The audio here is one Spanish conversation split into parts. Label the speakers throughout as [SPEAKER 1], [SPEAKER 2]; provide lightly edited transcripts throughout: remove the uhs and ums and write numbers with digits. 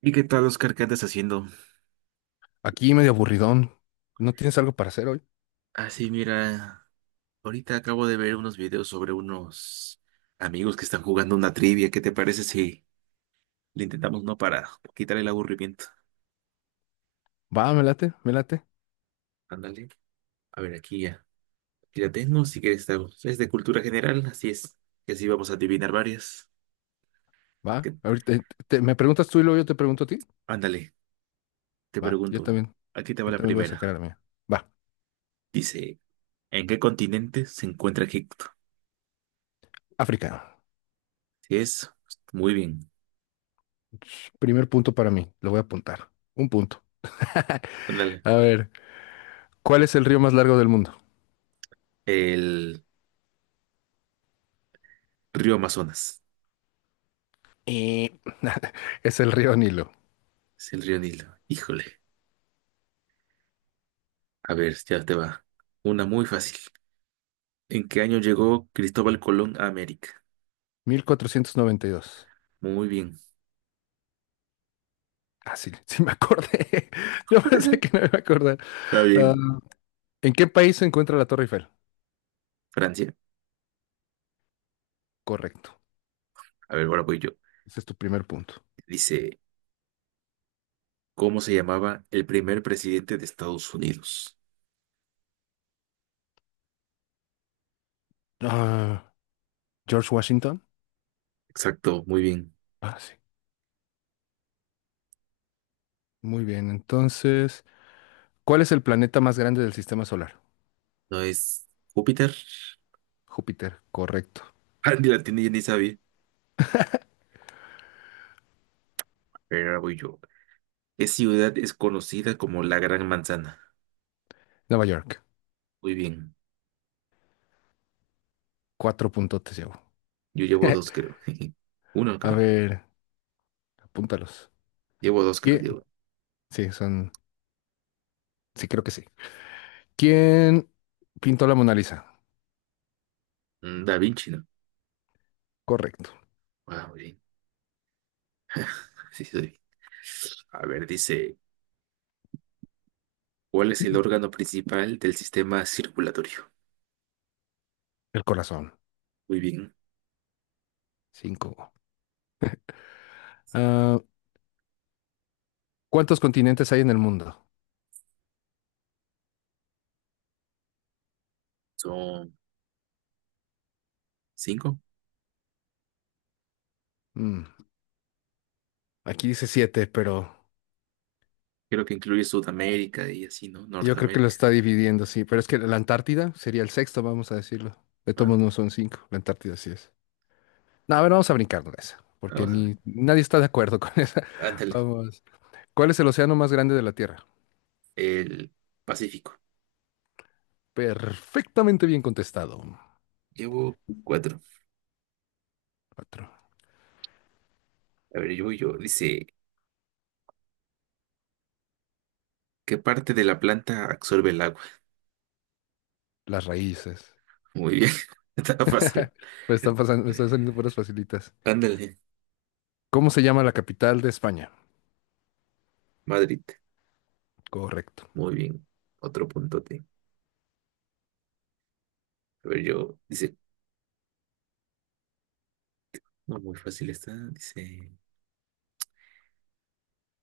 [SPEAKER 1] ¿Y qué tal, Oscar? ¿Qué andas haciendo?
[SPEAKER 2] Aquí medio aburridón. ¿No tienes algo para hacer hoy?
[SPEAKER 1] Ah, sí, mira, ahorita acabo de ver unos videos sobre unos amigos que están jugando una trivia. ¿Qué te parece si le intentamos no para quitar el aburrimiento?
[SPEAKER 2] Va, me late, me late.
[SPEAKER 1] Ándale. A ver, aquí ya. Aquí la tengo, si quieres. Es de cultura general, así es. Y así vamos a adivinar varias.
[SPEAKER 2] Va.
[SPEAKER 1] ¿Qué-
[SPEAKER 2] Ahorita me preguntas tú y luego yo te pregunto a ti.
[SPEAKER 1] Ándale, te
[SPEAKER 2] Va, yo
[SPEAKER 1] pregunto.
[SPEAKER 2] también.
[SPEAKER 1] Aquí te va
[SPEAKER 2] Yo
[SPEAKER 1] la
[SPEAKER 2] también voy a sacar a
[SPEAKER 1] primera.
[SPEAKER 2] la mía. Va,
[SPEAKER 1] Dice, ¿en qué continente se encuentra Egipto?
[SPEAKER 2] África.
[SPEAKER 1] Si es, pues, muy bien.
[SPEAKER 2] Ch, primer punto para mí. Lo voy a apuntar. Un punto.
[SPEAKER 1] Ándale.
[SPEAKER 2] A ver, ¿cuál es el río más largo del mundo?
[SPEAKER 1] El río Amazonas.
[SPEAKER 2] Eh, es el río Nilo.
[SPEAKER 1] Es el río Nilo. Híjole. A ver, ya te va. Una muy fácil. ¿En qué año llegó Cristóbal Colón a América?
[SPEAKER 2] 1492.
[SPEAKER 1] Muy bien.
[SPEAKER 2] Ah, sí, sí me acordé. Yo pensé que no me iba a acordar.
[SPEAKER 1] Está
[SPEAKER 2] Ah,
[SPEAKER 1] bien.
[SPEAKER 2] ¿en qué país se encuentra la Torre Eiffel?
[SPEAKER 1] Francia.
[SPEAKER 2] Correcto.
[SPEAKER 1] A ver, ahora voy yo.
[SPEAKER 2] Ese es tu primer punto.
[SPEAKER 1] Dice, ¿cómo se llamaba el primer presidente de Estados Unidos?
[SPEAKER 2] Ah, George Washington.
[SPEAKER 1] Exacto, muy bien.
[SPEAKER 2] Ah, sí. Muy bien, entonces, ¿cuál es el planeta más grande del sistema solar?
[SPEAKER 1] ¿No es Júpiter?
[SPEAKER 2] Júpiter, correcto.
[SPEAKER 1] Ah, ni la tiene, ya ni sabía. Pero ahora voy yo. ¿Qué ciudad es conocida como la Gran Manzana?
[SPEAKER 2] Nueva York,
[SPEAKER 1] Muy bien.
[SPEAKER 2] cuatro puntotes llevo.
[SPEAKER 1] Yo llevo dos, creo. Uno,
[SPEAKER 2] A
[SPEAKER 1] creo.
[SPEAKER 2] ver, apúntalos.
[SPEAKER 1] Llevo dos, creo.
[SPEAKER 2] ¿Quién?
[SPEAKER 1] Llevo.
[SPEAKER 2] Sí, son, sí, creo que sí. ¿Quién pintó la Mona Lisa?
[SPEAKER 1] Mm, Da Vinci, ¿no?
[SPEAKER 2] Correcto.
[SPEAKER 1] Ah, muy bien. Sí, sí, doy. A ver, dice, ¿cuál es el órgano principal del sistema circulatorio?
[SPEAKER 2] El corazón,
[SPEAKER 1] Muy bien,
[SPEAKER 2] cinco. Ah, ¿cuántos continentes hay en el mundo?
[SPEAKER 1] son cinco.
[SPEAKER 2] Mm, aquí dice siete, pero
[SPEAKER 1] Creo que incluye Sudamérica y así, ¿no?
[SPEAKER 2] yo creo que lo
[SPEAKER 1] Norteamérica.
[SPEAKER 2] está dividiendo, sí. Pero es que la Antártida sería el sexto, vamos a decirlo. De todos modos
[SPEAKER 1] Ande,
[SPEAKER 2] no son cinco, la Antártida sí es. No, a ver, vamos a brincar de esa, porque
[SPEAKER 1] vamos a ver.
[SPEAKER 2] ni nadie está de acuerdo con esa.
[SPEAKER 1] Ándale,
[SPEAKER 2] Vamos. ¿Cuál es el océano más grande de la Tierra?
[SPEAKER 1] el Pacífico.
[SPEAKER 2] Perfectamente bien contestado.
[SPEAKER 1] Llevo cuatro.
[SPEAKER 2] Cuatro.
[SPEAKER 1] A ver, yo. Dice, ¿qué parte de la planta absorbe el agua?
[SPEAKER 2] Las raíces.
[SPEAKER 1] Muy bien, está fácil.
[SPEAKER 2] Pues están pasando, me están saliendo puras facilitas.
[SPEAKER 1] Ándale,
[SPEAKER 2] ¿Cómo se llama la capital de España?
[SPEAKER 1] Madrid.
[SPEAKER 2] Correcto.
[SPEAKER 1] Muy bien, otro puntote. A ver, yo. Dice, no, muy fácil está. Dice,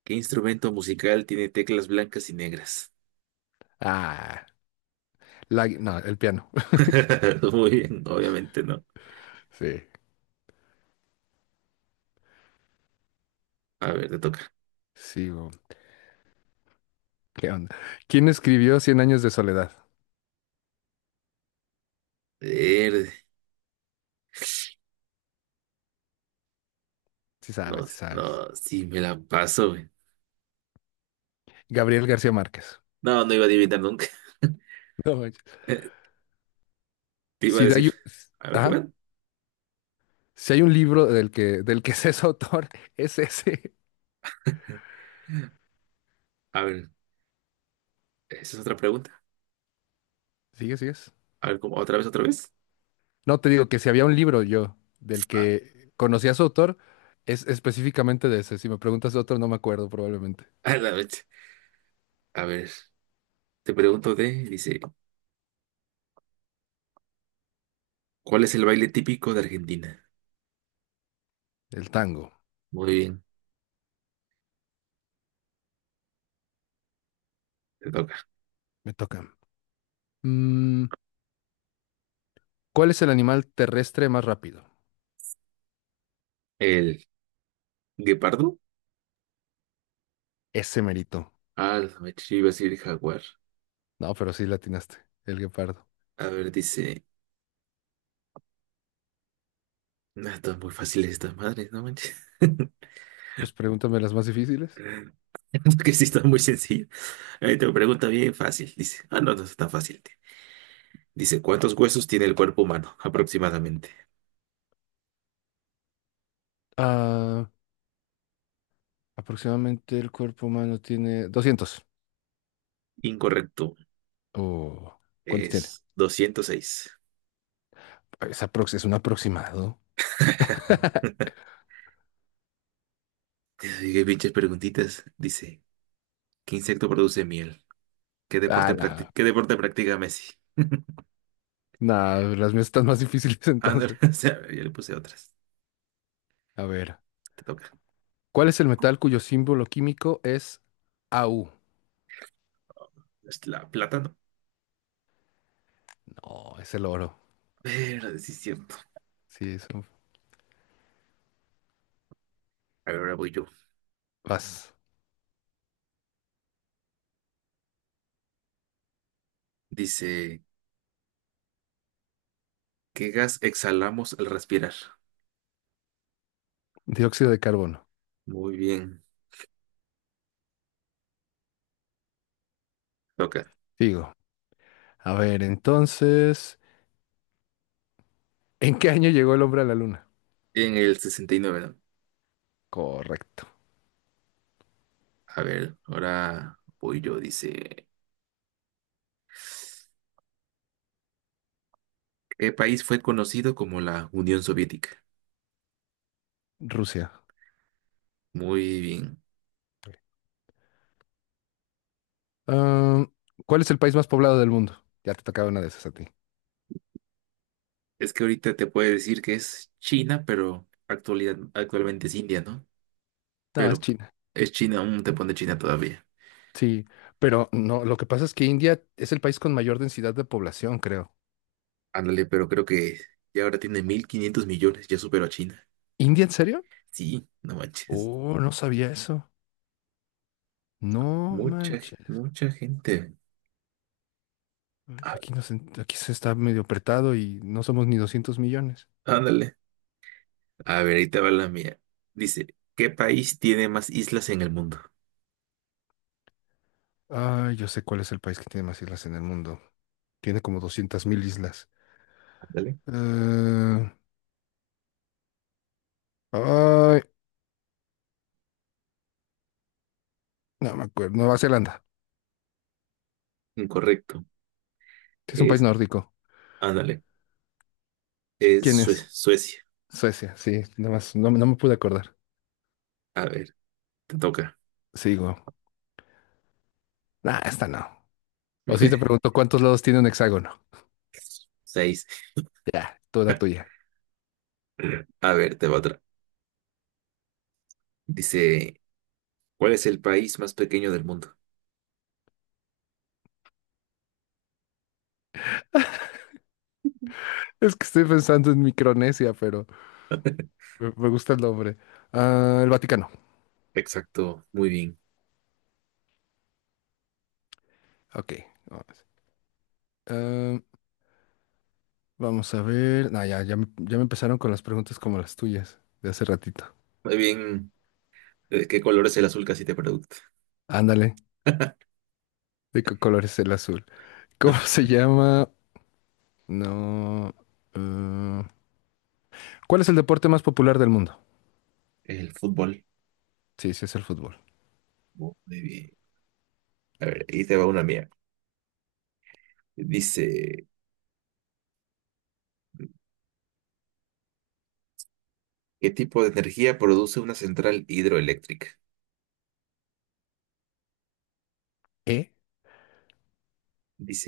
[SPEAKER 1] ¿qué instrumento musical tiene teclas blancas y negras?
[SPEAKER 2] Ah, la, no, el piano.
[SPEAKER 1] Muy bien, obviamente no.
[SPEAKER 2] Sí,
[SPEAKER 1] A ver, te toca.
[SPEAKER 2] sigo. ¿Qué onda? ¿Quién escribió Cien años de soledad?
[SPEAKER 1] Verde.
[SPEAKER 2] Sí
[SPEAKER 1] No,
[SPEAKER 2] sabes, sí sabes.
[SPEAKER 1] no, sí me la paso, güey.
[SPEAKER 2] Gabriel García Márquez.
[SPEAKER 1] No, no iba a adivinar nunca.
[SPEAKER 2] No manches.
[SPEAKER 1] Eh, Te iba a
[SPEAKER 2] Si de
[SPEAKER 1] decir,
[SPEAKER 2] ahí-
[SPEAKER 1] a ver qué
[SPEAKER 2] ajá.
[SPEAKER 1] van.
[SPEAKER 2] Si hay un libro del que se es autor, es ese.
[SPEAKER 1] A ver, esa es otra pregunta.
[SPEAKER 2] Sigue, ¿sigues?
[SPEAKER 1] A ver, ¿cómo? ¿Otra vez, otra vez?
[SPEAKER 2] No, te digo que si había un libro yo del
[SPEAKER 1] Ah,
[SPEAKER 2] que conocía a su autor, es específicamente de ese. Si me preguntas de otro, no me acuerdo probablemente.
[SPEAKER 1] a la vez. A ver, dice, ¿cuál es el baile típico de Argentina?
[SPEAKER 2] El tango.
[SPEAKER 1] Muy bien, te toca.
[SPEAKER 2] Me toca. Mm, ¿Cuál es el animal terrestre más rápido?
[SPEAKER 1] ¿El guepardo?
[SPEAKER 2] Ese merito.
[SPEAKER 1] Ah, la vez, yo iba a decir jaguar.
[SPEAKER 2] No, pero sí latinaste. El guepardo.
[SPEAKER 1] A ver, dice, no, está muy fácil estas madres, no manches.
[SPEAKER 2] Pues pregúntame las más difíciles.
[SPEAKER 1] que sí está muy sencillo. Ahí te pregunta bien fácil. Dice, ah, no, no está fácil. Tío. Dice, ¿cuántos huesos tiene el cuerpo humano aproximadamente?
[SPEAKER 2] Ah, aproximadamente el cuerpo humano tiene 200.
[SPEAKER 1] Incorrecto.
[SPEAKER 2] O ¿cuántos tiene?
[SPEAKER 1] Es 206.
[SPEAKER 2] Es un aproximado.
[SPEAKER 1] Ay, qué pinches preguntitas. Dice, ¿qué insecto produce miel? ¿Qué
[SPEAKER 2] Ah,
[SPEAKER 1] deporte practi-
[SPEAKER 2] nada.
[SPEAKER 1] qué deporte practica Messi?
[SPEAKER 2] Nada, las mías están más difíciles
[SPEAKER 1] Ah, no,
[SPEAKER 2] entonces.
[SPEAKER 1] o sea, ya le puse otras.
[SPEAKER 2] A ver.
[SPEAKER 1] Te toca.
[SPEAKER 2] ¿Cuál es el metal cuyo símbolo químico es AU?
[SPEAKER 1] Es la plátano.
[SPEAKER 2] No, es el oro.
[SPEAKER 1] Pero sí es cierto.
[SPEAKER 2] Sí, es un...
[SPEAKER 1] A ver, ahora voy yo.
[SPEAKER 2] Vas.
[SPEAKER 1] Dice, ¿qué gas exhalamos al respirar?
[SPEAKER 2] Dióxido de carbono.
[SPEAKER 1] Muy bien. Toca.
[SPEAKER 2] Digo. A ver, entonces, ¿en qué año llegó el hombre a la luna?
[SPEAKER 1] En el 69, ¿no?
[SPEAKER 2] Correcto.
[SPEAKER 1] A ver, ahora voy yo. Dice, ¿qué país fue conocido como la Unión Soviética?
[SPEAKER 2] Rusia.
[SPEAKER 1] Muy bien.
[SPEAKER 2] Ah, ¿cuál es el país más poblado del mundo? Ya te tocaba una de esas a ti.
[SPEAKER 1] Es que ahorita te puede decir que es China, pero actualmente es India, ¿no?
[SPEAKER 2] No, es
[SPEAKER 1] Pero
[SPEAKER 2] China.
[SPEAKER 1] es China, aún te pone China todavía.
[SPEAKER 2] Sí, pero no, lo que pasa es que India es el país con mayor densidad de población, creo.
[SPEAKER 1] Ándale, pero creo que ya ahora tiene 1.500 millones, ya superó a China.
[SPEAKER 2] ¿India en serio?
[SPEAKER 1] Sí, no manches.
[SPEAKER 2] Oh, no sabía eso. No
[SPEAKER 1] Mucha,
[SPEAKER 2] manches.
[SPEAKER 1] mucha gente.
[SPEAKER 2] Ay,
[SPEAKER 1] A
[SPEAKER 2] pues
[SPEAKER 1] ver,
[SPEAKER 2] Aquí se está medio apretado y no somos ni 200 millones.
[SPEAKER 1] ándale. A ver, ahí te va la mía. Dice, ¿qué país tiene más islas en el mundo?
[SPEAKER 2] Ah, yo sé cuál es el país que tiene más islas en el mundo. Tiene como 200 mil islas.
[SPEAKER 1] Ándale.
[SPEAKER 2] Eh, ay, no me acuerdo. Nueva Zelanda.
[SPEAKER 1] Incorrecto.
[SPEAKER 2] Sí, es un país nórdico.
[SPEAKER 1] Ándale, es
[SPEAKER 2] ¿Quién
[SPEAKER 1] Sue-
[SPEAKER 2] es?
[SPEAKER 1] Suecia.
[SPEAKER 2] Suecia. Sí, nada más. No, no me pude acordar.
[SPEAKER 1] A ver, te toca.
[SPEAKER 2] Sigo. Nah, esta no. O si te pregunto cuántos lados tiene un hexágono.
[SPEAKER 1] Seis.
[SPEAKER 2] Ya, toda tuya.
[SPEAKER 1] A ver, te va otra. Dice, ¿cuál es el país más pequeño del mundo?
[SPEAKER 2] Es que estoy pensando en Micronesia, pero me gusta el nombre. Ah, el Vaticano.
[SPEAKER 1] Exacto, muy bien.
[SPEAKER 2] Ok. Vamos a ver. No, ya, ya, ya me empezaron con las preguntas como las tuyas de hace ratito.
[SPEAKER 1] Muy bien. ¿De qué color es el azul casi te pregunto?
[SPEAKER 2] Ándale. ¿De qué color es el azul? ¿Cómo se llama? No. eh, ¿cuál es el deporte más popular del mundo?
[SPEAKER 1] El fútbol.
[SPEAKER 2] Sí, sí, es el fútbol.
[SPEAKER 1] Muy bien. A ver, ahí te va una mía. Dice, ¿qué tipo de energía produce una central hidroeléctrica?
[SPEAKER 2] ¿Eh?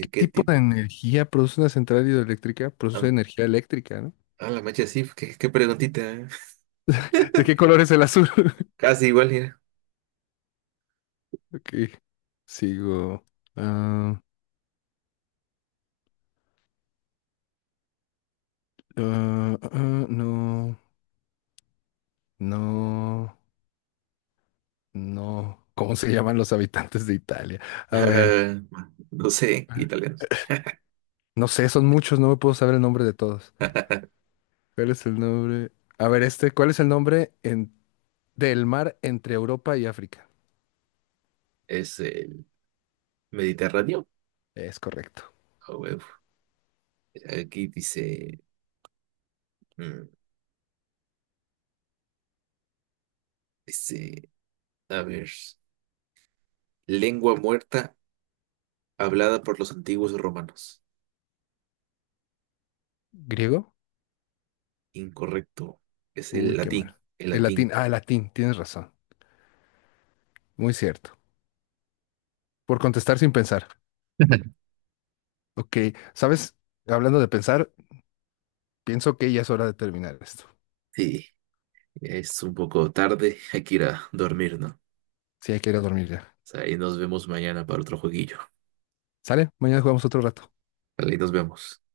[SPEAKER 2] ¿Qué
[SPEAKER 1] ¿qué
[SPEAKER 2] tipo
[SPEAKER 1] tipo?
[SPEAKER 2] de energía produce una central hidroeléctrica?
[SPEAKER 1] Ah,
[SPEAKER 2] Produce energía eléctrica, ¿no?
[SPEAKER 1] ah, la mecha sí, qué preguntita. ¿Eh?
[SPEAKER 2] ¿De qué color es el azul?
[SPEAKER 1] Casi igual, mira.
[SPEAKER 2] Ok, sigo. Ah, ah, ah, no, no, no. ¿Cómo se llaman los habitantes de Italia? A ver.
[SPEAKER 1] No sé, italiano.
[SPEAKER 2] No sé, son muchos, no me puedo saber el nombre de todos. ¿Cuál es el nombre? A ver, este, ¿cuál es el nombre del mar entre Europa y África?
[SPEAKER 1] Es el Mediterráneo.
[SPEAKER 2] Es correcto.
[SPEAKER 1] Ah, huevo. Aquí dice, mm, dice, a ver, lengua muerta hablada por los antiguos romanos.
[SPEAKER 2] ¿Griego?
[SPEAKER 1] Incorrecto, es el
[SPEAKER 2] Uy, qué mal.
[SPEAKER 1] latín, el
[SPEAKER 2] El
[SPEAKER 1] latín.
[SPEAKER 2] latín, ah, el latín, tienes razón. Muy cierto. Por contestar sin pensar. Ok, ¿sabes? Hablando de pensar, pienso que ya es hora de terminar esto.
[SPEAKER 1] Sí, es un poco tarde, hay que ir a dormir, ¿no? O
[SPEAKER 2] Sí, hay que ir a dormir ya.
[SPEAKER 1] sea, y nos vemos mañana para otro jueguillo.
[SPEAKER 2] ¿Sale? Mañana jugamos otro rato.
[SPEAKER 1] Vale, nos vemos.